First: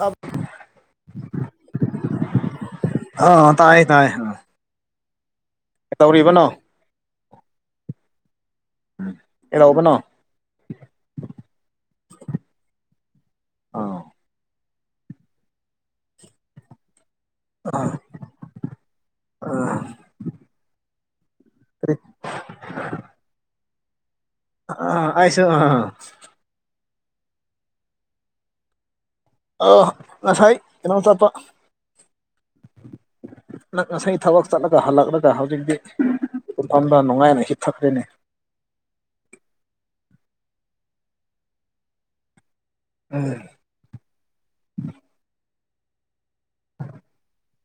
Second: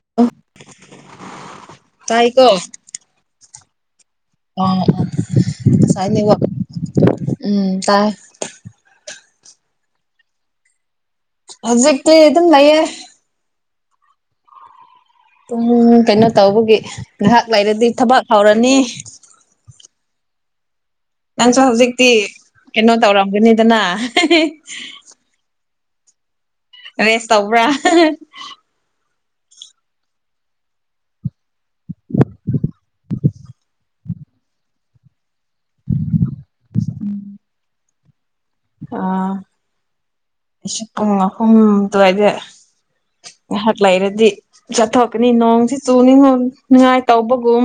ꯇꯥꯕ ꯇꯥꯏꯀꯣ ꯑ ꯇꯥꯏ ꯇꯥꯏ ꯑ ꯑ ꯉꯁꯥꯏꯅꯦꯠꯋꯥꯛ ꯀꯩꯗꯧꯔꯤꯕꯅꯣ ꯎꯝ ꯇꯥꯏ ꯎꯝ ꯑꯦ ꯂꯧꯕꯅꯣ ꯍꯧꯖꯤꯛꯇꯤ ꯑꯗꯨꯝ ꯂꯩꯌꯦ ꯑꯥ ꯇꯨꯡ ꯀꯩꯅꯣ ꯇꯧꯕꯒꯤ ꯉꯥꯏꯍꯥꯛ ꯂꯩꯔꯗꯤ ꯊꯕꯛ ꯍꯧꯔꯅꯤ ꯅꯪꯁꯨ ꯍꯧꯖꯤꯛꯇꯤ ꯀꯩꯅꯣ ꯇꯧꯔꯝꯒꯅꯤꯗꯅ [unintelligible] ꯑ ꯑꯩꯁꯨ ꯑ ꯔꯦꯁ ꯇꯧꯕ꯭ꯔꯥ ꯑꯣ ꯉꯁꯥꯏ ꯀꯩꯅꯣ ꯆꯠꯄ ꯉꯁꯥꯏ ꯊꯕꯛ ꯆꯠꯂꯒ ꯍꯜꯂꯛꯂꯒ ꯍꯧꯖꯤꯛꯇꯤꯗ ꯍꯤꯐꯝꯗ ꯅꯨꯡꯉꯥꯏꯅ ꯍꯤꯊꯛꯈ꯭ꯔꯦꯅꯦ ꯑ ꯑꯩꯁꯨ ꯄꯨꯡ ꯑꯍꯨꯝ ꯑꯗꯨꯋꯥꯏꯗ ꯎꯝ ꯑꯩꯥꯏꯍꯥꯛ ꯂꯩꯔꯗꯤ ꯆꯠꯊꯣꯛꯀꯅꯤ ꯅꯣꯡꯁꯤ ꯆꯨꯅꯤꯡꯉꯥꯏ ꯇꯧꯕꯒꯨꯝ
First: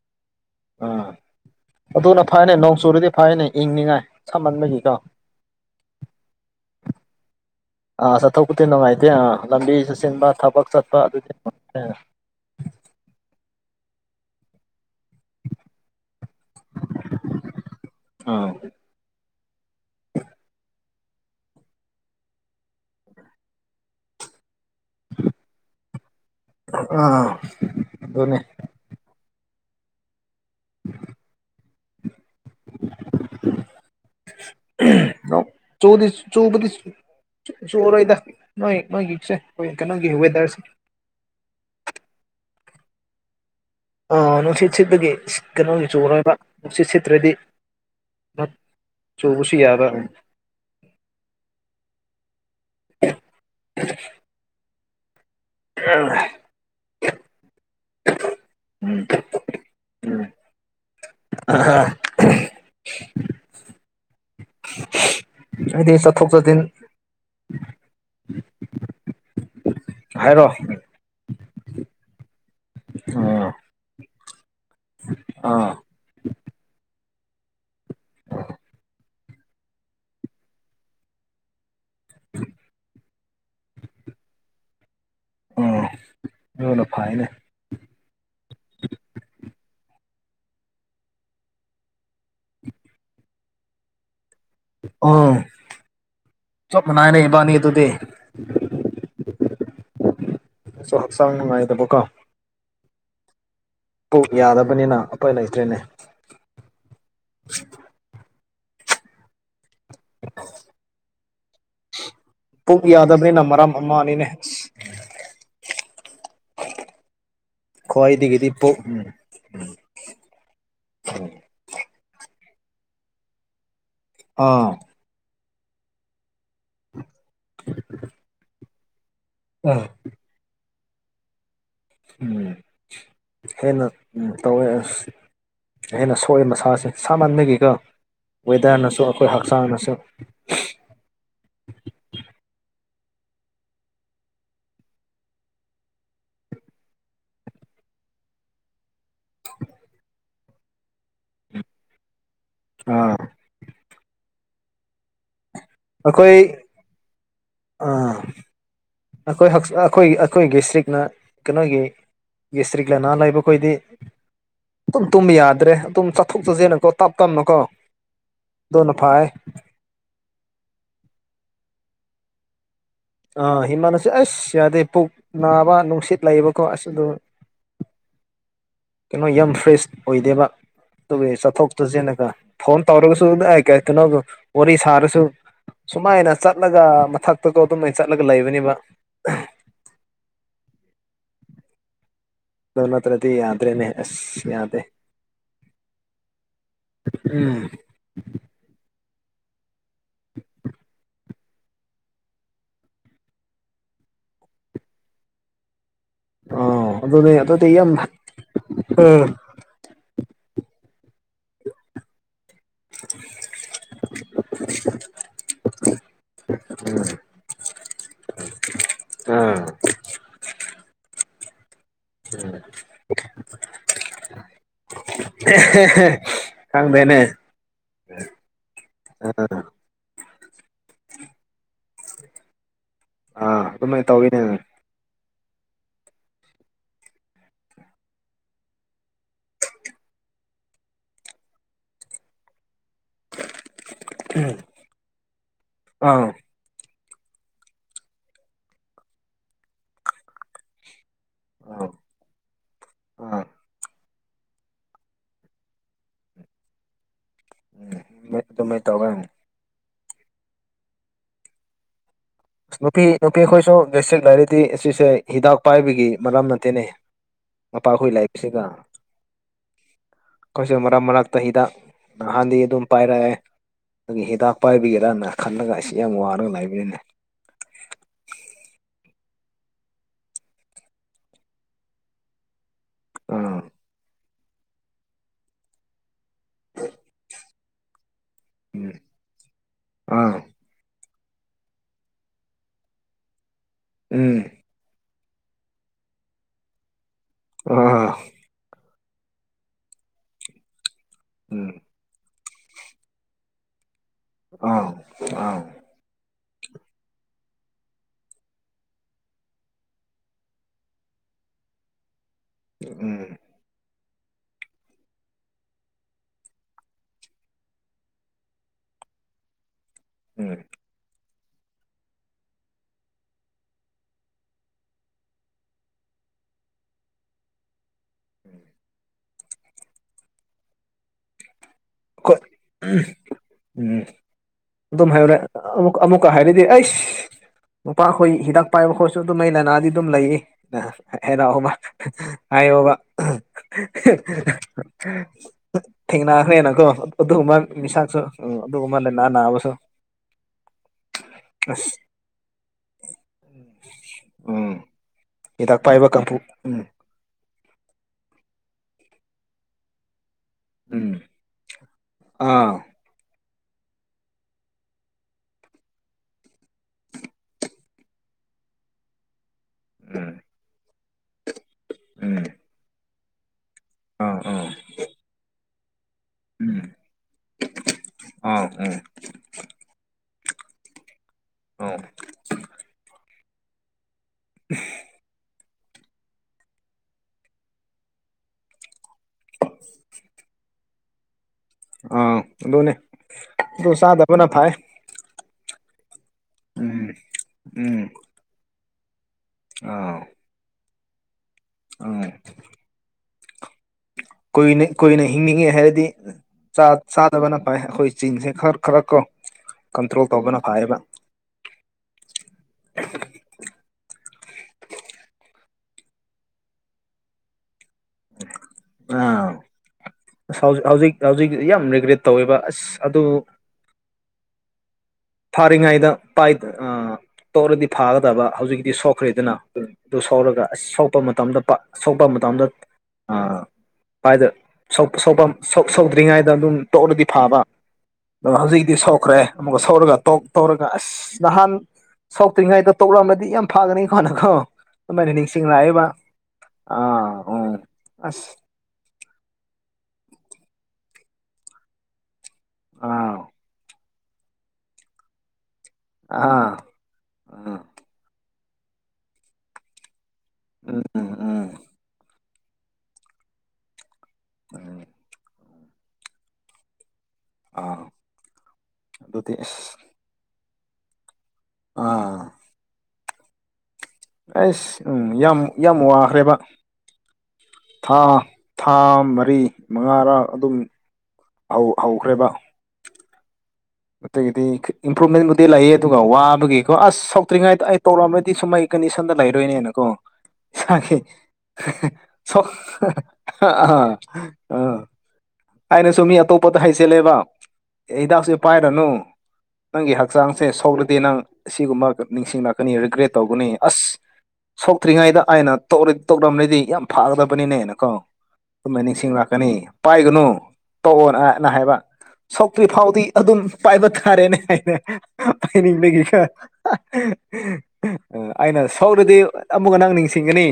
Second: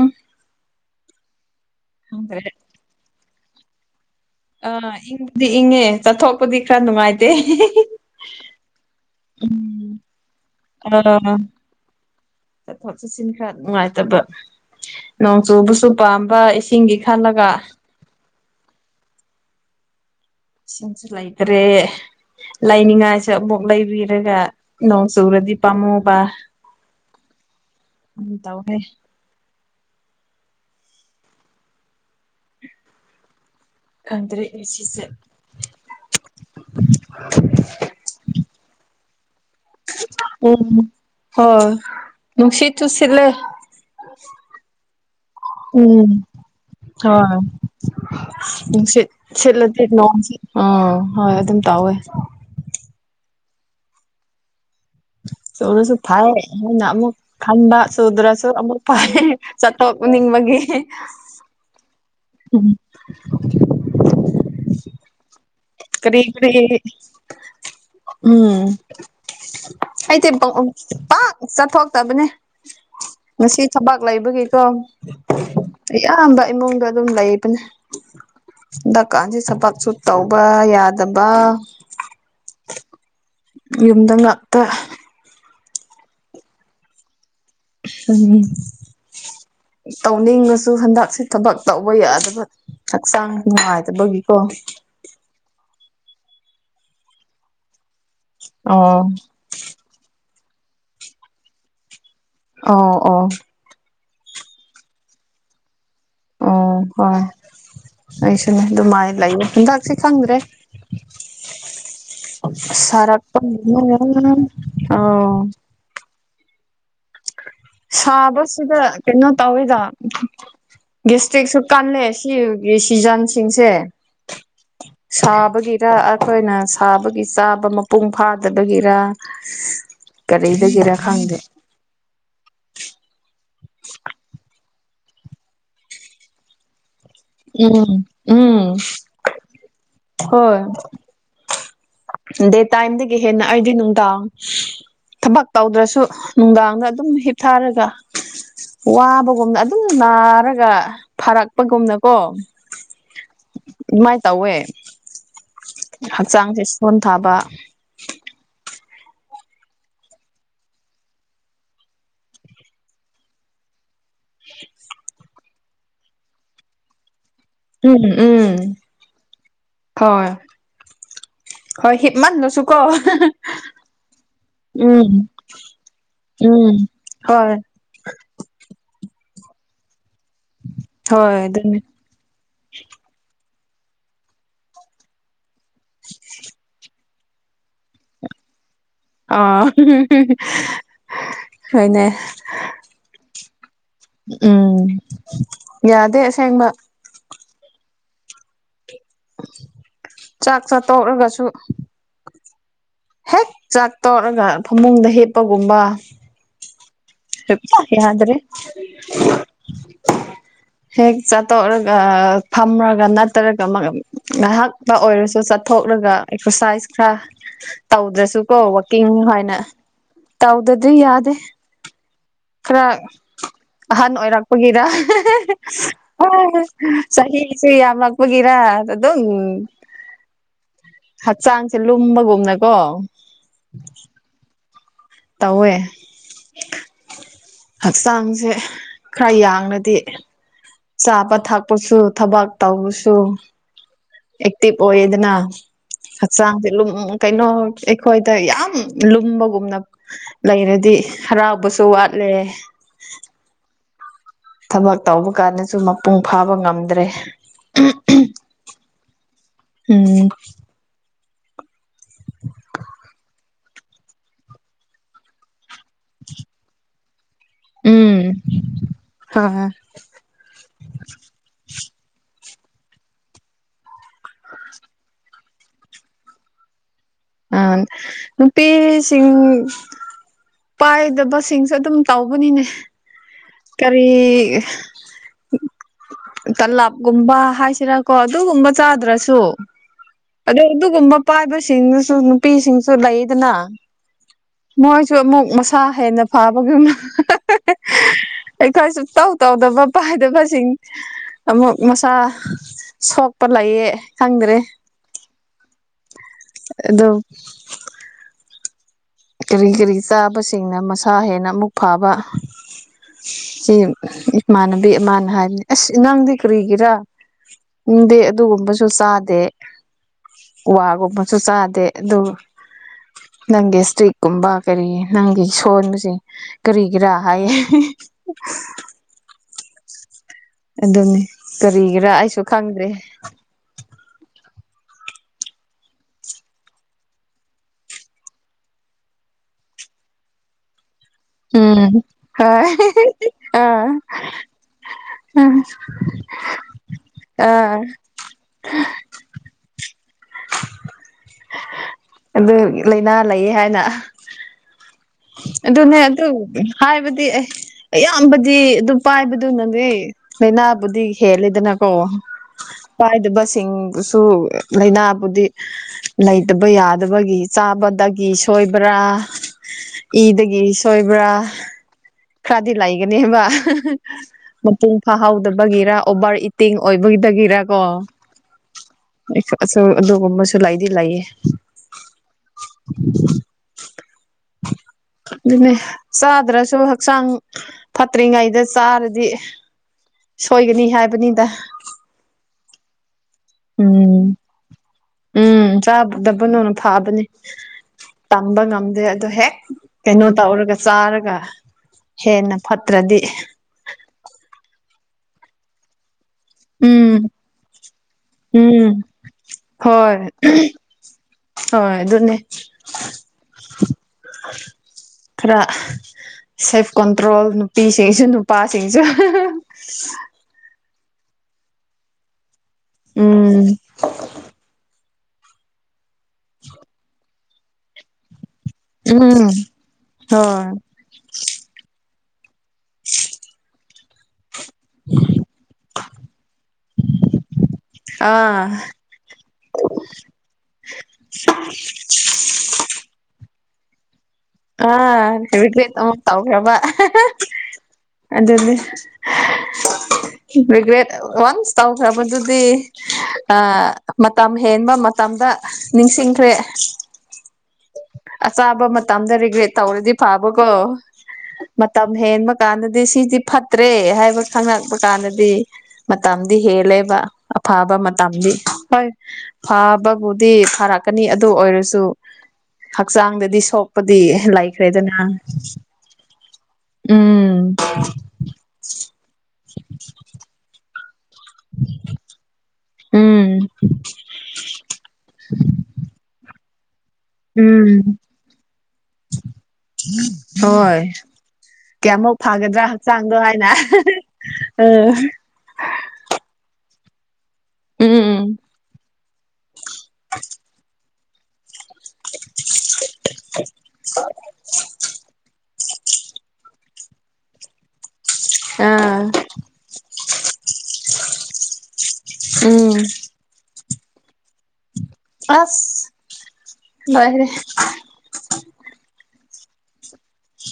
ꯎꯝ ꯑꯗꯨꯅ ꯈꯪꯗ꯭ꯔꯦ ꯐꯩꯅꯦ ꯅꯣꯡ ꯆꯨꯨꯔꯗꯤ ꯐꯩꯅꯦ ꯏꯪꯅꯤꯉꯥꯏ ꯑꯥ ꯏꯪꯕꯗꯤ ꯏꯪꯉꯦ ꯆꯠꯊꯣꯛꯄꯗꯤ ꯈꯔ ꯅꯨꯡꯉꯥꯏꯇꯦ ꯑꯥ ꯆꯠꯊꯣꯛꯄꯗꯤ ꯅꯨꯡꯉꯥꯏꯇꯦ ꯑꯥ ꯂꯝꯕꯤ ꯎꯝ ꯆꯠꯆꯟꯕ ꯊꯕꯛ ꯆꯠꯄ ꯑꯗꯨꯗꯤ ꯑꯥ ꯅꯨꯡꯉꯥꯏꯇꯦ ꯆꯠꯊꯣꯛ ꯆꯠꯁꯤꯟ ꯈꯔ ꯅꯨꯡꯉꯥꯏꯇꯕ ꯅꯣꯡ ꯆꯨꯕꯁꯨ ꯄꯥꯝꯕ ꯏꯁꯤꯡꯒꯤ ꯈꯜꯂꯒ ꯑꯥ ꯏꯁꯤꯡꯁꯨ ꯂꯩꯇ꯭ꯔꯦ ꯂꯥꯏꯅꯤꯡꯉꯥꯏꯁꯨ ꯑꯃꯨꯛ ꯂꯩꯕꯤꯔꯒ ꯅꯣꯡ ꯆꯨꯔꯗꯤ ꯄꯥꯝꯃꯨꯕ ꯑꯥ ꯑꯗꯨ ꯑꯗꯨꯅꯦ ꯇꯧꯋꯦ ꯈꯪꯗ꯭ꯔꯦ ꯉꯁꯤꯁꯦ ꯅꯣꯡ ꯆꯨ ꯆꯨꯕꯗꯤ ꯆꯨꯔꯣꯏꯗ [unintelligible] ꯋꯦꯗꯔꯁꯦ ꯎꯝ ꯍꯣꯏ ꯅꯨꯡꯁꯤꯠꯁꯨ ꯁꯤꯠꯂꯦ ꯑ ꯅꯨꯡꯁꯤꯠ ꯁꯤꯠꯄꯒꯤ ꯀꯩꯅꯣꯒꯤ ꯎꯝ ꯆꯨꯔꯣꯏꯕ ꯅꯨꯡꯁꯤꯠ ꯁꯤꯠꯇ꯭ꯔꯗꯤ ꯅꯨꯡ ꯁꯤꯠ ꯆꯨꯕꯁꯨ ꯁꯤꯠꯂꯗꯤ ꯌꯥꯕ ꯅꯣꯡ ꯑꯥ ꯍꯣꯏ ꯑꯗꯨꯝ ꯇꯧꯋꯦ [unintelligible] ꯆꯨꯔꯁꯨ ꯐꯥꯏ ꯍꯦꯟꯅ ꯑꯃꯨꯛ ꯈꯟꯕ ꯆꯨꯗ꯭ꯔꯁꯨ ꯑꯃꯨꯛ ꯐꯩꯌꯦ ꯆꯠꯊꯣꯛꯅꯤꯡꯕꯒꯤ [unintelligible] ꯎꯝ ꯍꯥꯏꯗꯤ ꯀꯔꯤ ꯆꯠꯊꯣꯛ ꯀꯔꯤ ꯆꯠꯁꯤꯟ ꯎꯝ ꯍꯥꯏꯔꯣ [unintelligible] ꯄꯥꯛ ꯆꯠꯊꯣꯛꯇꯕꯅꯦ ꯑꯥ ꯉꯁꯤ ꯊꯕꯛ ꯂꯩꯕꯒꯤꯀꯣ ꯑꯥ ꯑꯌꯥꯝꯕ ꯏꯃꯨꯡꯗ ꯑꯗꯨꯝ ꯂꯩꯕꯅꯦ ꯗꯀꯥꯟꯁꯤ ꯊꯕꯛꯁꯨ ꯇꯧꯕ ꯌꯥꯗꯕ ꯌꯨꯝꯗ ꯉꯥꯛꯇ ꯎꯝ ꯑꯗꯨꯅ ꯐꯥꯏꯅꯦ ꯎꯝ [unintelligible] ꯇꯧꯅꯤꯡꯉꯁꯨ ꯍꯟꯗꯛꯁꯦ ꯊꯕꯛ ꯇꯧꯕ ꯌꯥꯗꯕ ꯍꯛꯆꯥꯡ ꯅꯨꯡꯉꯥꯏꯇꯕꯒꯤꯀꯣ ꯑꯣ ꯆꯞ ꯅꯦꯕꯥꯅꯤ ꯑꯗꯨꯗꯤ ꯑꯣ ꯁꯨ ꯍꯛꯆꯥꯡ ꯅꯨꯡꯉꯥꯏꯗꯕ ꯀꯣ ꯑꯣ ꯑꯣ ꯌꯥꯗꯕꯅꯤꯅ ꯑꯐꯣꯏ ꯂꯩꯇꯣꯏꯅꯦ ꯑꯣ ꯍꯣꯏ ꯑꯩꯁꯨꯅꯦ ꯑꯗꯨꯃꯥꯏꯅ ꯂꯩꯌꯦ ꯍꯟꯇꯥꯛ ꯁꯤ ꯈꯪꯗ꯭ꯔꯦ ꯄꯨꯛ ꯁꯔꯠ ꯌꯥꯗꯕꯅꯤꯅ ꯃꯔꯝ ꯑꯃꯅꯤꯅꯦ ꯑꯥ [unintelligible] ꯈ꯭ꯋꯥꯏꯗꯒꯤꯗꯤ ꯄꯨꯛ ꯁꯥꯕꯁꯤꯗ ꯀꯩꯅꯣ ꯇꯧꯋꯤꯗ ꯒꯦꯁꯇ꯭ꯔꯤꯛꯁꯨ ꯀꯜꯂꯦ ꯁꯤꯒꯤ ꯁꯤꯖꯟꯁꯤꯡꯁꯦ ꯑꯥ ꯁꯥꯕꯒꯤꯔ ꯑꯩꯈꯣꯏꯅ ꯁꯥꯕꯒꯤ ꯆꯥꯕ ꯃꯄꯨꯡ ꯐꯥꯗꯕꯒꯤꯔ ꯑꯥ ꯀꯔꯤꯗꯒꯤꯔꯥ ꯈꯪꯗꯦ ꯎꯝ ꯍꯦꯟꯅ ꯎ ꯇꯧꯋꯦ ꯑꯁ ꯑꯩꯅ ꯁꯣꯛꯏꯕ ꯃꯁꯥꯁꯦ ꯁꯃꯟꯈꯤꯒ ꯎꯝ ꯎꯝ ꯋꯦꯗꯔꯅꯁꯨ ꯑꯩꯈꯣꯏ ꯍꯛꯆꯥꯡꯅꯁꯨ ꯍꯣꯏ ꯗꯦ ꯇꯥꯏꯝꯗꯒꯤ ꯍꯦꯟꯅ ꯑꯩꯗꯤ ꯅꯨꯡꯗꯥꯡ ꯊꯕꯛ ꯇꯧꯗ꯭ꯔꯁꯨ ꯅꯨꯡꯗꯥꯡꯗ ꯑꯗꯨꯝ ꯍꯤꯞꯊꯥꯔꯒ ꯋꯥꯕꯒꯨꯝꯅ ꯑꯗꯨꯝ ꯅꯥꯔꯒ ꯐꯔꯛꯄꯒꯨꯝꯅꯀꯣ ꯑꯥ ꯃꯥꯏ ꯇꯧꯋꯦ ꯍꯛꯆꯥꯡꯁꯦ ꯑꯩꯈꯣꯏ ꯁꯣꯟ ꯊꯥꯕ ꯑꯥ ꯑꯩꯈꯣꯏ ꯑꯩꯈꯣꯏꯒꯤ ꯑꯩꯈꯣꯏꯒꯤ ꯗꯤꯁꯇ꯭ꯔꯤꯛꯅ ꯀꯩꯅꯣꯒꯤ ꯌꯦꯁꯇ꯭ꯔꯤꯛ ꯂꯅꯥ ꯂꯩꯕꯈꯣꯏꯗꯤ ꯑꯗꯨꯝ ꯇꯨꯝꯕ ꯌꯥꯗ꯭ꯔꯦ ꯑꯗꯨꯝ ꯆꯠꯊꯣꯛ ꯆꯠꯁꯤꯅꯀꯣ ꯇꯞ ꯇꯞꯅꯀꯣ ꯎꯝ ꯎꯝ ꯑꯗꯨꯅ ꯐꯩ ꯍꯣꯏꯃ ꯅꯆꯨꯞ ꯑꯥ ꯏꯃꯥꯟꯅꯁꯨ ꯑꯁ ꯌꯥꯗꯦ ꯎꯝ ꯄꯨꯛ ꯅꯥꯕ ꯅꯨꯡꯁꯤꯠ ꯂꯩꯕꯀꯣ ꯎꯝ ꯑꯁ ꯑꯗꯨ ꯀꯣꯏ ꯀꯩꯅꯣ ꯌꯥꯝ ꯐ꯭ꯔꯦꯁ ꯑꯣꯏꯗꯦꯕ ꯑꯗꯨꯒ ꯍꯣꯏ ꯆꯠꯊꯣꯛ ꯑꯗꯨꯅꯦ ꯆꯠꯁꯤꯟꯂꯒ ꯐꯣꯟ ꯇꯧꯔꯒꯁꯨ ꯀꯩꯅꯣ ꯋꯥꯔꯤ ꯁꯥꯔꯁꯨ ꯁꯨꯃꯥꯏꯅ ꯆꯠꯂꯒ ꯃꯊꯛ ꯑꯗꯨꯝꯃꯥꯏꯅ ꯆꯠꯂꯒ ꯂꯩꯕꯅꯤꯕ ꯑ ꯍꯣꯏ ꯅꯦ ꯑꯗꯨꯣꯟ ꯍꯠꯇꯗꯤ ꯌꯥꯗ꯭ꯔꯦꯅꯦ ꯑꯁ ꯌꯥꯗꯦ ꯎꯝ ꯌꯥꯗꯦ ꯁꯦꯡꯃ ꯎꯝ ꯆꯥꯛ ꯆꯥꯠꯇꯣꯛꯔꯒꯁꯨ ꯍꯦꯛ ꯆꯥꯛ ꯇꯧꯔꯒ ꯐꯃꯨꯡꯗ ꯍꯦꯞꯄꯒꯨꯝꯕ ꯑꯥ ꯌꯥꯗ꯭ꯔꯦ ꯎꯝ ꯍꯦꯒ ꯆꯥꯊꯣꯛꯔꯒ ꯐꯝꯔꯒ ꯅꯠꯇꯔꯒ ꯑꯃꯒ ꯉꯥꯏꯍꯥꯛꯄ ꯑꯣꯏꯔꯁꯨ ꯆꯠꯊꯣꯛꯂꯒ ꯑꯦꯛꯁꯔꯁꯥꯏꯁ ꯈꯔ ꯇꯧꯗ꯭ꯔꯁꯨ ꯀꯣ ꯋꯥꯛꯀꯤꯡ ꯍꯥꯏꯅ ꯑꯥ ꯇꯧꯗꯗꯤꯗꯤ ꯌꯥꯗꯦ ꯈꯔ ꯑꯍꯟ ꯑꯣꯏꯔꯛꯄꯒꯤꯔ ꯍ ꯈꯪꯗꯦꯅꯦ ꯁꯍꯤꯁꯤ ꯌꯥꯝꯃꯒ ꯃꯒꯔ ꯑꯗꯨꯣ ꯑꯥ ꯍꯛꯆꯥꯡꯁꯦ ꯂꯨꯝꯕꯒꯨꯝꯅꯀꯣ ꯑꯥ ꯑꯗꯨꯃꯥꯏꯅ ꯇꯧꯋꯤꯅꯦ ꯇꯧꯋꯦ ꯍꯛꯆꯥꯡꯁꯦ ꯈꯔ ꯌꯥꯡꯅꯗꯤ ꯆꯥꯕ ꯊꯛꯄꯁꯨ ꯊꯕꯛ ꯇꯧꯕꯁꯨ ꯑꯦꯛꯇꯤꯚ ꯑꯣꯏꯌꯦꯗꯅ ꯑꯥ ꯍꯛꯆꯥꯡꯁꯂ ꯀꯩꯅꯣ ꯑꯩꯈꯣꯏꯗ ꯌꯥꯝ ꯂꯨꯝꯕꯒꯨꯝꯅ ꯂꯩꯔꯗꯤ ꯍꯔꯥꯎꯕꯁꯨ ꯋꯥꯠꯂꯦ ꯎꯝ ꯊꯕꯛ ꯇꯧꯕ ꯀꯥꯟꯗꯁꯨ ꯃꯄꯨꯡ ꯐꯥꯕ ꯉꯝꯗ꯭ꯔꯦ ꯎꯝ ꯑꯗꯨꯃꯥꯏꯅ ꯇꯧꯔꯦ ꯎꯝ ꯅꯨꯄꯤ ꯅꯨꯄꯤ ꯑꯩꯈꯣꯏꯁꯨ ꯗꯤꯁꯇ꯭ꯔꯤꯛ ꯂꯥꯏꯔꯤꯇꯤ ꯑꯁꯤꯁꯦ ꯍꯤꯗꯥꯛ ꯄꯥꯏꯕꯒꯤ ꯃꯔꯝꯅ ꯠꯇꯦꯅꯦ ꯃꯄꯥꯈꯣꯏ ꯎꯝ ꯂꯥꯛꯄꯁꯤꯒ ꯍꯣꯏ ꯀꯣꯏꯁ ꯃꯔꯛ ꯃꯔꯛꯇ ꯍꯤꯗ ꯅꯍꯥꯟꯗꯤ ꯑꯗꯨꯝ ꯄꯥꯏꯔꯛꯑꯦ ꯑꯗꯨꯒꯤ ꯍꯤꯗꯥꯛ ꯄꯥꯏꯕꯤꯒꯦꯔꯅ ꯈꯜꯂꯒ ꯑꯩꯁꯤ ꯌꯥꯝ ꯋꯥꯔꯒ ꯂꯩꯥꯏꯕꯅꯤꯅꯦ ꯑ ꯅꯨꯄꯤꯁꯤꯡ ꯄꯥꯏꯗꯕꯁꯤꯡꯁꯨ ꯑꯗꯨꯝ ꯇꯧꯕꯅꯤꯅꯦ ꯑ ꯀꯔꯤ ꯇꯂꯥꯞꯀꯨꯝꯕ ꯍꯥꯏꯁꯤꯔꯥ ꯀꯣ ꯑꯗꯨꯒꯨꯝꯕ ꯎꯝ ꯆꯥꯗ꯭ꯔꯁꯨ ꯑꯥ ꯑꯗꯣ ꯑꯗꯨꯒꯨꯝꯕ ꯅꯨꯄꯥꯥꯏꯕꯁꯤꯡꯗꯨꯁꯨ ꯅꯨꯄꯤꯁꯤꯡꯁꯨ ꯂꯩꯗꯅ ꯎꯝ ꯃꯣꯏꯁꯨ ꯑꯃꯨꯛ ꯃꯁꯥ ꯍꯦꯟꯅ ꯐꯥꯕꯒꯨꯝ ꯑ ꯈꯔꯁꯨ ꯇꯧ ꯇꯧꯗꯕ ꯄꯥꯏꯗꯕꯁꯤꯡ ꯎꯝ ꯑꯃꯨꯛ ꯆ ꯁꯣꯛꯄ ꯂꯩꯌꯦ ꯈꯪꯗ꯭ꯔꯦ ꯑꯥ ꯑꯥ ꯗꯣ ꯀꯔꯤ ꯀꯔꯤ ꯆꯥꯕꯁꯤꯡꯅ ꯃꯁꯥ ꯍꯦꯟꯅ ꯑꯃꯨꯛ ꯐꯥꯕ ꯎꯝ ꯁꯤ ꯏꯃꯥꯟꯅꯕꯤ ꯏꯃꯥꯟꯅ ꯍꯥꯏꯕꯅꯤ ꯑꯁ ꯅꯪꯗꯤ ꯀꯔꯤꯒꯤꯔꯥ ꯗꯤꯦ ꯑꯗꯨꯒꯨꯝꯕꯁꯨ ꯆꯥꯗꯦ ꯎꯝ ꯋꯥꯒꯨꯝꯕꯁꯨ ꯆꯥꯗꯦ ꯑꯗꯨ ꯅꯪꯒꯤ ꯏꯁꯇ꯭ꯔꯤꯛ ꯒꯨꯝꯕ ꯀꯔꯤ ꯅꯪꯒꯤ ꯁꯣꯟꯕꯁꯦ ꯀꯔꯤꯒꯤꯔꯥ ꯍꯥꯏꯌꯦ ꯑꯗꯨꯅꯤ ꯀꯔꯤꯒꯤꯔꯥ ꯑꯩꯈꯣꯏ ꯑꯩꯁꯨ ꯈꯪꯗ꯭ꯔꯦ ꯎꯝ ꯑꯗꯨꯝ ꯍꯥꯏꯌꯨꯔꯦ ꯑꯃ ꯑꯃꯨꯛꯀ ꯍꯥꯏꯔꯤꯗꯤ ꯑꯩꯁ ꯅꯨꯄꯥꯈꯣꯏ ꯍꯤꯗꯥꯛ ꯄꯥꯏꯕ ꯈꯣꯠꯁꯨ ꯑꯗꯨꯝ ꯑꯩ ꯂꯥꯏꯅꯥꯗꯤ ꯑꯗꯨꯝ ꯂꯩꯌꯦ ꯍꯗꯥꯛꯑꯣꯕ ꯎꯝ ꯍꯣꯏ ꯍꯥꯏꯌꯣꯕ ꯑꯥ ꯊꯦꯡꯅꯈ꯭ꯔꯦꯅꯀꯣ ꯑꯗꯨꯒꯨꯝꯕ ꯑꯥ ꯃꯤꯁꯥꯛꯁꯨ ꯎ ꯑꯗꯨꯒꯨꯝꯕ ꯂꯥꯏꯅꯥ ꯅꯥꯕꯁꯨ ꯑꯁ ꯑꯗꯨ ꯂꯥꯏꯅꯥ ꯂꯩꯌꯦ ꯍꯥꯏꯅ ꯎ ꯑꯗꯨꯅꯦ ꯑꯗꯨ ꯍꯥꯏꯕꯗꯤ ꯑꯩ ꯑꯌꯥꯝꯕꯗꯤ ꯑꯗꯨ ꯄꯥꯏꯕꯗꯨꯅꯅꯦ ꯂꯩꯅꯥꯕꯨꯗꯤꯤ ꯎꯝ ꯍꯦꯗꯅꯥ ꯀꯣ ꯑꯥ ꯄꯥꯏꯗꯕꯁꯤꯡꯁꯨ ꯂꯥꯏꯅꯥꯕꯨꯗꯤ ꯂꯩꯇꯕ ꯌꯥꯗꯕꯒꯤ ꯆꯥꯕꯗꯒꯤ ꯁꯣꯏꯕ꯭ꯔꯥ ꯎꯝ ꯏꯗꯒꯤ ꯁꯣꯏꯕ꯭ꯔꯥ ꯎꯝ ꯈꯔꯗꯤ ꯂꯩꯒꯅꯦꯕ ꯑꯥ ꯑꯥ ꯃꯄꯨꯡ ꯐꯥꯍꯥꯎꯗꯕꯒꯤꯔ ꯑꯣꯕꯥꯔ ꯏꯇꯦꯡ ꯎꯝ ꯑꯣꯏꯕꯒꯤꯗꯒꯤꯔ ꯀꯣ ꯑꯥ ꯎꯝ ꯑꯁ ꯑꯗꯨꯒꯨꯝꯕꯁꯨ ꯂꯩꯗꯤ ꯂꯩꯌ‌ꯦ [unintelligible] [unintelligible] [unintelligible] ꯑꯗꯨꯅꯦ ꯆꯥꯗ꯭ꯔꯁꯨ ꯍꯛꯆꯥꯡ ꯐꯠꯇ꯭ꯔꯤꯉꯩꯗ ꯆꯥꯔꯗꯤ ꯁꯣꯏꯒꯅꯤ ꯍꯥꯏꯕꯅꯤꯗ ꯑꯥ ꯑꯗꯨꯅꯦ ꯑꯗꯨ ꯎꯝ ꯆꯥꯗꯕꯅ ꯐꯩꯌ‌ꯦ ꯎꯝ ꯆꯥꯗꯕꯨ ꯎꯝ ꯐꯥꯕꯅꯤ ꯎꯝ ꯇꯝꯕ ꯉꯝꯗꯦ ꯑꯗꯣ ꯍꯦꯛ ꯑꯥ ꯀꯩꯅꯣ ꯇꯧꯔꯒ ꯆꯥꯔꯒ ꯑꯥ ꯍꯦꯟꯅ ꯐꯠꯇ꯭ꯔꯗꯤ ꯀꯨꯏꯅ ꯀꯨꯏꯅ ꯍꯤꯡꯅꯤꯡꯉꯦ ꯍꯥꯏꯔꯗꯤ ꯆꯥ ꯎꯝ ꯆꯥꯗꯕꯅ ꯐꯥꯏꯌ‌ꯦ ꯑꯩꯈꯣꯏ ꯆꯤꯡꯁꯦ ꯈꯔ ꯎꯝ ꯈꯔ ꯀꯣ ꯀꯟꯇ꯭ꯔꯣꯜ ꯇꯧꯕꯅ ꯐꯥꯏꯌꯦꯕ ꯍ‌ꯣꯏ ꯑꯗꯨꯅꯦ ꯈꯔ ꯁꯦꯜꯐ ꯀꯟꯇ꯭ꯔꯣꯜ ꯅꯨꯄꯤꯁꯤꯡꯁꯨ ꯅꯨꯄꯥꯁꯤꯡꯁꯨ ꯑꯥ ꯑꯁ ꯍꯧꯖꯤꯛ ꯍꯧꯖꯤꯛ ꯍꯧꯖꯤꯛ ꯌꯥꯝ ꯔꯤꯒ꯭ꯔꯦꯠ ꯇꯧꯋꯦꯕ ꯑꯁ ꯑꯗꯨ ꯎꯝ ꯐꯥꯔꯤꯉꯩꯗ ꯄꯥꯏ ꯑꯥ ꯇꯧꯔꯗꯤ ꯐꯥꯒꯗꯕ ꯍꯧꯖꯤꯛ ꯗꯤ ꯎꯝ ꯁꯣꯛꯈ꯭ꯔꯦꯗꯅ ꯑꯗꯨ ꯍꯣꯏ ꯁ‌ꯣꯛꯔꯒ ꯑꯁ ꯁꯣꯛꯄ ꯃꯇꯝꯗ ꯁꯣꯛꯄ ꯃꯇꯝꯗ ꯑ ꯄꯥꯏꯗ ꯁ‌ꯣꯛ ꯁ‌ꯣꯛꯄ ꯁ‌ꯣꯛ ꯁ‌ꯣꯛꯗ꯭ꯔꯤꯉꯩꯗ ꯑꯗꯨꯝ ꯇꯣꯛꯂꯗꯤ ꯐꯥꯕ ꯑꯗ‌ꯣ ꯑꯥ ꯍꯧꯖꯤꯛꯇꯤ ꯁ‌ꯣꯛꯈ꯭ꯔꯦ ꯑꯃꯨꯛꯀ ꯁ‌ꯣꯛꯔꯒ ꯇꯣꯛ ꯇꯧꯔꯒ ꯑꯁ ꯅꯍꯥꯟ ꯁꯣꯛꯇ꯭ꯔꯤꯉꯩꯗ ꯇꯧꯔꯛꯃꯗꯤ ꯌꯥꯝ ꯐꯥꯒꯅꯤꯀꯣꯅꯀꯣ ꯑ ꯔꯤꯒꯔ‌ꯦꯠ ꯑꯃꯨꯛ ꯇꯧꯈ꯭ꯔꯕ ꯑꯥ ꯎꯝ ꯑꯁ ꯑꯗꯨꯅ‌ꯦ ꯔꯤꯒ꯭ꯔꯦꯠ ꯋꯥꯟꯁ ꯇꯧꯈ꯭ꯔꯕ ꯗꯨꯗꯤ ꯑꯥ ꯃꯇꯝ ꯍꯦꯟꯕ ꯃꯇꯝꯗ ꯅꯤꯡꯁꯤꯡꯈ꯭ꯔꯦ ꯑꯥ ꯎꯝ ꯑꯆꯥꯥꯕ ꯃꯇꯝꯗ ꯔꯤꯒꯔ‌ꯦꯠ ꯇꯧꯔꯗꯤ ꯐꯥꯕꯀꯣ ꯎꯝ ꯎꯝ ꯃꯇꯝ ꯍꯦꯟꯕ ꯀꯥꯟꯗꯗꯤ ꯁꯤꯗꯤ ꯐꯠꯇ꯭ꯔꯦ ꯍꯥꯏꯕ ꯈꯪꯪꯂꯛꯄ ꯎꯝ ꯀꯥꯟꯗꯗꯤ ꯃꯇꯝꯗꯤ ꯍꯦꯜꯂꯦꯕ ꯑꯐꯥꯕ ꯑꯥ ꯃꯇꯝꯗꯤ ꯍꯣꯏ ꯑꯗꯨꯗꯤ ꯑꯁ ꯐꯕ ꯑꯗꯨꯕꯨꯗꯤ‌ ꯐꯔꯛꯀꯅꯤ ꯑꯗꯨ ꯑꯣꯏꯔꯁꯨ ꯑꯥ ꯍꯛꯆꯥꯡ‌ꯗꯗꯤ ꯁ‌ꯣꯛꯀ ꯗꯤ ꯑꯩꯁ ꯂꯩꯥꯏꯈ꯭ꯔꯦꯗꯅ ꯎꯝ ꯌꯥꯝ ꯌꯥꯝ ꯋꯥꯈ꯭ꯔꯦꯕ ꯎꯝ ꯊꯥ ꯊꯥ ꯃꯔꯤ ꯃꯉꯥꯔ ꯑꯗꯨꯝ ꯍꯧ ꯍꯧꯈ꯭ꯔꯦꯕ ꯎꯝ ꯑꯗꯒꯤꯗꯤ ꯏꯝꯄ꯭ꯔꯨꯚꯃꯦꯟꯕꯨꯗꯤ ꯂꯩꯌꯦ ꯑꯗꯨꯒ ꯋꯥꯕꯒꯤꯀꯣ ꯑꯁ ꯇ꯭ꯔꯤꯉꯩꯗ ꯎꯝ ꯑꯩ ꯇ‌ꯣꯛꯔꯝꯃꯗꯤ ꯁꯨꯝꯃꯥꯏ ꯀꯟꯗꯤꯁꯟꯗ ꯂꯩꯔꯣꯏꯅꯦꯅꯀꯣ ꯍꯣꯏ ꯏꯁꯥꯒꯤ ꯀꯌꯥꯃꯨꯛ ꯐꯒꯗ꯭ꯔꯥ ꯍꯛꯆꯥꯡꯗꯣ ꯍꯥꯏꯅ ꯎꯝ [unintelligible] ꯑꯩꯅꯁꯨ ꯃꯤ ꯑꯇꯣꯞꯄꯗ ꯍꯥꯏꯖꯤꯜꯂꯦꯕ ꯑꯦ ꯎꯝ ꯍꯤꯗꯥꯛꯁꯦ ꯄꯥꯏꯔꯅꯨ ꯅꯪꯒꯤ ꯍꯛꯆꯥꯡꯁꯦ ꯁ‌ꯣꯛꯔꯗꯤ ꯅꯪ ꯑꯁꯤꯒꯨꯝꯕ ꯅꯤꯡꯁꯤꯡꯂꯛꯀꯅꯤ ꯔꯤꯒ꯭ꯔꯦꯠ ꯇꯧꯒꯅꯤ ꯑꯁ ꯁꯣꯛꯇ꯭ꯔꯤꯉꯩꯗ ꯑꯩꯅ ꯇꯣꯛ ꯇꯣꯛꯔꯝꯂꯗꯤ ꯌꯥꯝ ꯐꯥꯒꯗꯕꯅꯤꯅꯦꯅꯀꯣ ꯑꯗꯨꯃꯥꯏꯅ ꯑꯥ ꯅꯤꯡꯁꯤꯡꯂꯛꯀꯅꯤ ꯄꯥꯏꯒꯅꯨ ꯇ‌ꯣꯛꯑꯣꯅꯅ ꯍꯥꯏꯕ ꯁꯣꯛꯇ꯭ꯔꯤ ꯎꯝ ꯐꯥꯎꯗꯤ ꯑꯗꯨꯝ ꯄꯥꯏꯕ ꯇꯥꯔꯦꯅꯦ ꯍꯥꯏꯅ ꯑꯁ ꯄꯥꯏꯅꯤꯡꯕꯒꯤꯀ‌ꯣ ꯂꯣꯏꯔꯦ ꯎ ꯑꯩꯅ ꯁ‌ꯣꯛꯔꯗꯤ ꯑꯃꯨꯛꯀꯥ ꯅꯪ ꯅꯤꯡꯁꯤꯡꯒꯅꯤ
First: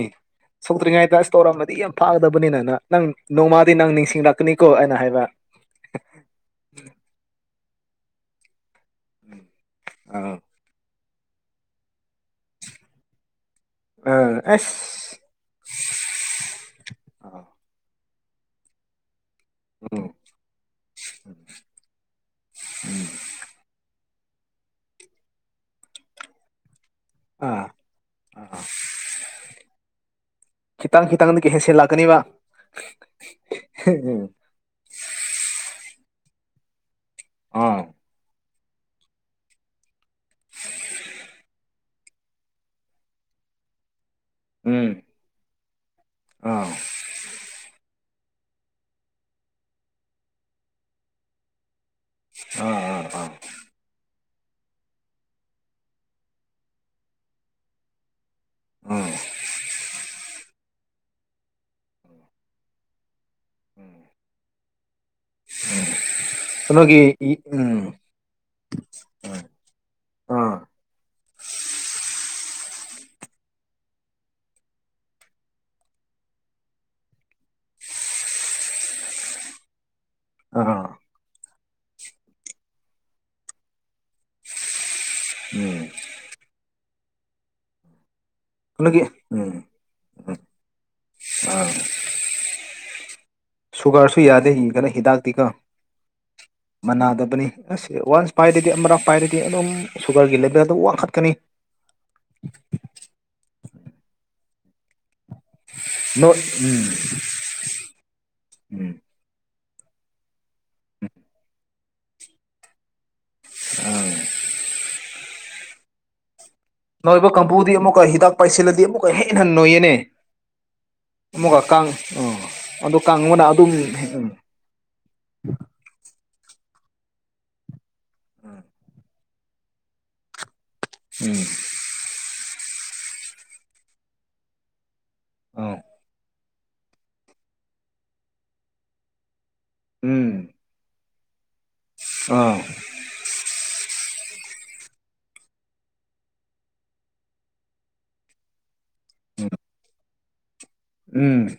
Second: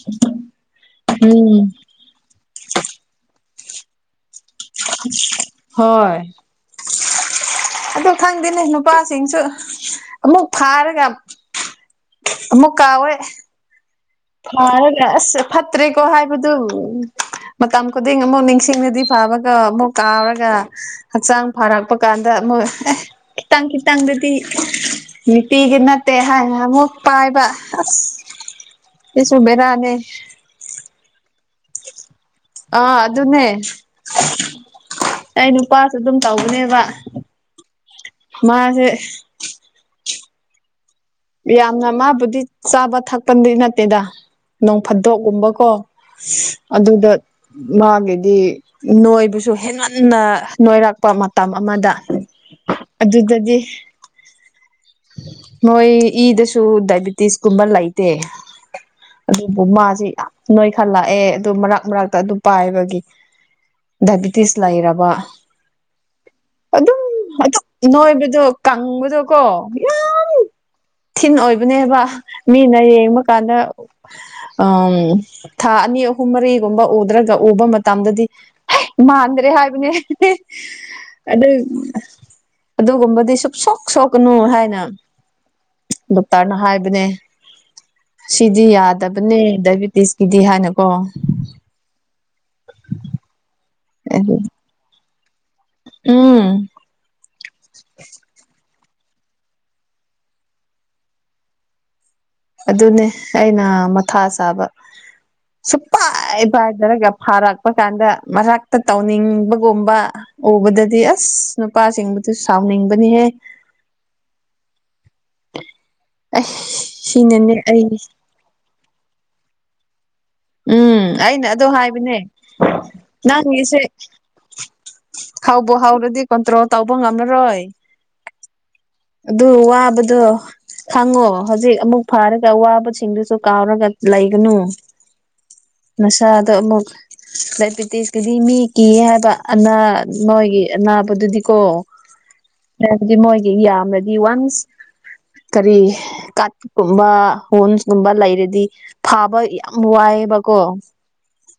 ꯁꯣꯛꯇ꯭ꯔꯤꯉꯩꯗ ꯑꯁ ꯎꯝ ꯇꯧꯔꯝꯃꯗꯤ ꯌꯥꯝ ꯐꯥꯒꯗꯕꯅꯤꯅꯅ ꯅꯪ ꯅꯣꯡꯃꯥꯗꯤ ꯅꯪ ꯅꯤꯡꯁꯤꯡꯂꯛꯀꯅꯤ ꯍꯣꯏ ꯑꯗꯨ ꯈꯪꯗꯦꯅꯦ ꯅꯨꯄꯥꯁꯤꯡꯁꯨ ꯑꯥ ꯑꯃꯨꯛ ꯐꯥꯔꯒ ꯑꯃꯨꯛ ꯀꯧꯈꯔ‌ꯦ ꯐꯥꯔꯒ ꯑꯁ ꯐꯠꯇ꯭ꯔꯦꯀꯣ ꯍꯥꯏꯕꯗꯨ ꯃꯇꯝ ꯈꯨꯗꯤꯡ ꯑꯃꯨꯛ ꯅꯤꯡꯁꯤꯡꯂꯗꯤ ꯐꯕ ꯗ‌ꯣ ꯑꯃꯨꯛ ꯎꯝ ꯀꯧꯔꯒ ꯍꯛꯆꯥꯡ ꯐꯔꯛꯄ ꯀꯥꯟꯗ ꯑꯃꯨꯛ ꯈꯤꯇꯪ ꯈꯤꯇꯪꯗꯨꯗꯤ ꯅꯨꯡꯇꯤꯒꯤ ꯅꯠꯇꯦ ꯍꯥꯏꯅ ꯑꯃꯨꯛ ꯄꯥꯏꯕ ꯑꯥ ꯑꯁ ꯑꯥ ꯁꯤꯁꯨ ꯕꯦꯔꯅꯦ ꯈꯤꯇꯪ ꯈꯤꯇꯪꯗ ꯒꯤ ꯍꯦꯟꯁꯦꯜ ꯂꯥꯛꯀꯅꯤꯕ ꯑꯥ ꯑꯗꯨꯅꯦ ꯑꯩ ꯅꯨꯄꯥꯁꯨ ꯑꯗꯨꯝ ꯇꯧꯕꯅꯦꯕ ꯑꯥ ꯃꯥꯁꯦ ꯌꯥꯝꯅ ꯃꯥꯕꯨꯗꯤ ꯆꯥꯕ ꯊꯛꯄꯗꯤ ꯅꯠꯇꯦꯗ ꯅꯣꯡ ꯎꯝ ꯐꯥꯗꯣꯛꯒꯨꯝꯕꯀꯣ ꯑꯥ ꯑꯗꯨꯗ ꯃꯥꯒꯤꯗꯤ ꯅꯣꯏꯕꯨꯁꯨ ꯍꯦꯟꯃꯟꯅ ꯅꯣꯏꯔꯛꯄ ꯃꯇꯝ ꯑꯃꯗ ꯑꯥ ꯑꯥ ꯑꯥ ꯑꯗꯨꯗꯗꯤ ꯃꯣꯏ ꯏꯗꯁꯨ ꯗꯥꯏꯕꯤꯇꯤꯁ ꯀꯨꯝꯕ ꯂꯩꯇꯦ ꯑꯣ ꯑꯗꯨꯕꯨ ꯃꯥꯁꯤ ꯌꯥꯝ ꯅꯣꯏꯈꯠꯂꯛꯑꯦ ꯑꯗꯨ ꯃꯔꯛ ꯃꯔꯛꯇ ꯑꯗꯨ ꯄꯥꯏꯕꯒꯤ ꯎꯝ ꯗꯥꯏꯕꯤꯇꯤꯁ ꯂꯩꯔꯕ ꯑꯗꯨꯝ ꯀꯩꯅꯣꯒꯤ ꯑꯗꯨꯝ ꯎꯝ ꯅꯣꯏꯕꯗꯣ ꯀꯪꯕꯗꯣ ꯀꯣ ꯑꯥ ꯊꯤꯟ ꯑꯣꯏꯕꯅꯦꯕ ꯃꯤꯅ ꯌꯦꯡꯕ ꯀꯥꯟꯗ ꯎ ꯊꯥ ꯑꯅꯤ ꯑꯍꯨꯝ ꯃꯔꯤꯒꯨꯝꯕ ꯎꯗ꯭ꯔꯒ ꯎꯕ ꯃꯇꯝꯗꯗꯤ ꯃꯥꯟꯗ꯭ꯔꯦ ꯍꯥꯏꯕꯅꯦ ꯑ ꯑꯗꯨ ꯑꯗꯨꯒꯨꯝꯕꯗꯤ ꯁ ꯁꯣꯛ ꯁꯣꯛꯀꯅꯨ ꯍꯥꯏꯅ ꯎꯝ ꯂꯇꯔꯅ ꯍꯥꯏꯕꯅꯦ ꯁꯤꯗꯤ ꯀꯩꯅꯣꯒꯤ ꯌꯥꯗꯕꯅꯦ ꯗꯥꯏꯕꯤꯦꯇꯤꯁꯀꯤꯗꯤ ꯍꯥꯏꯅꯀꯣ ꯑ ꯁꯨꯒꯥꯔꯁꯨ ꯌꯥꯗꯦꯒꯅ ꯍꯤꯗꯥꯛꯇꯤꯒ ꯎꯝ ꯃꯅꯥꯗꯕꯅꯤ ꯑꯁ ꯋꯥꯟꯁ ꯄꯥꯏꯔꯗꯤ ꯑꯃꯔꯛ ꯄꯥꯏꯔꯗꯤ ꯑꯗꯨꯝ ꯁꯨꯒꯔꯒꯤ ꯂꯦꯚꯦꯜꯗ ꯋꯥꯡꯈꯠꯀꯅꯤ ꯑꯗꯨꯅꯦ ꯑꯩꯅ ꯃꯊꯥ ꯆꯥꯕ ꯅꯣꯏ ꯁꯨꯄꯥꯏ ꯎꯝ ꯄꯥꯏꯊꯔꯒ ꯐꯥꯔꯛꯄ ꯀꯥꯟꯗ ꯃꯊꯛꯇ ꯇꯧꯅꯤꯡꯕꯒꯨꯝꯕ ꯎꯕꯗꯗꯤ ꯑꯁ ꯅꯨꯄꯥꯁꯤꯡꯕꯗꯨ ꯁꯥꯎꯅꯤꯡꯕꯅꯤꯍꯦ ꯑ ꯑ ꯅꯣꯏꯕ ꯀꯥꯡꯕꯨꯗꯤ ꯑꯃꯨꯛꯀ ꯍꯤꯗꯥꯛ ꯄꯥꯏꯁꯤꯜꯂꯗꯤ ꯑꯃꯨꯛꯀ ꯍꯦ ꯍꯟꯅ ꯅꯣꯏꯌꯦꯅꯦ ꯎꯝ ꯑꯩꯅ ꯑꯃꯨꯛꯀ ꯑꯗꯨꯣ ꯀꯥꯡ ꯍꯥꯏꯕꯅꯦ ꯑꯥ ꯑꯗꯨ ꯀꯥꯡꯕꯅ ꯑꯗꯨꯝ ꯅꯪꯉꯁꯦ ꯎꯝ ꯍꯥꯎꯕ ꯍꯥꯎꯔꯗꯤ ꯀꯟꯇ꯭ꯔꯣ ꯇꯥꯎꯧꯕ ꯉꯝꯃꯔꯣꯏ ꯎꯝ ꯑꯗꯨ ꯋꯥꯕꯗꯣ ꯈꯪꯉꯣ ꯍꯧꯖꯤꯛ ꯑꯃꯨꯛ ꯐꯥꯔꯒ ꯑꯋꯥꯕꯁꯤꯡꯗꯨꯁꯨ ꯀꯥꯎꯔꯒ ꯂꯩꯒꯅꯨ ꯑ ꯅꯁꯥꯗꯣ ꯑꯃꯨꯛ ꯗꯥꯏꯕꯤꯇꯤꯁꯀꯤꯗꯤ ꯃꯤ ꯀꯤ ꯍꯥꯏꯕ ꯑꯅꯥ ꯎꯝ ꯃꯣꯏꯒꯤ ꯅꯥꯕ ꯑꯗꯨꯗꯤꯀꯣ ꯑꯥ ꯍꯥꯏꯕꯗꯤ ꯃꯣꯏꯒꯤ ꯌꯥꯝꯅꯗꯤ ꯋꯥꯟꯁ ꯀꯔꯤ ꯀꯠꯀꯨꯝꯕ ꯍꯣꯟꯟꯁꯀꯨꯝꯕ ꯂꯩꯔꯗꯤ ꯐꯥꯕ ꯌꯥꯝ ꯋꯥꯏꯑꯦꯕꯀꯣ ꯎꯝ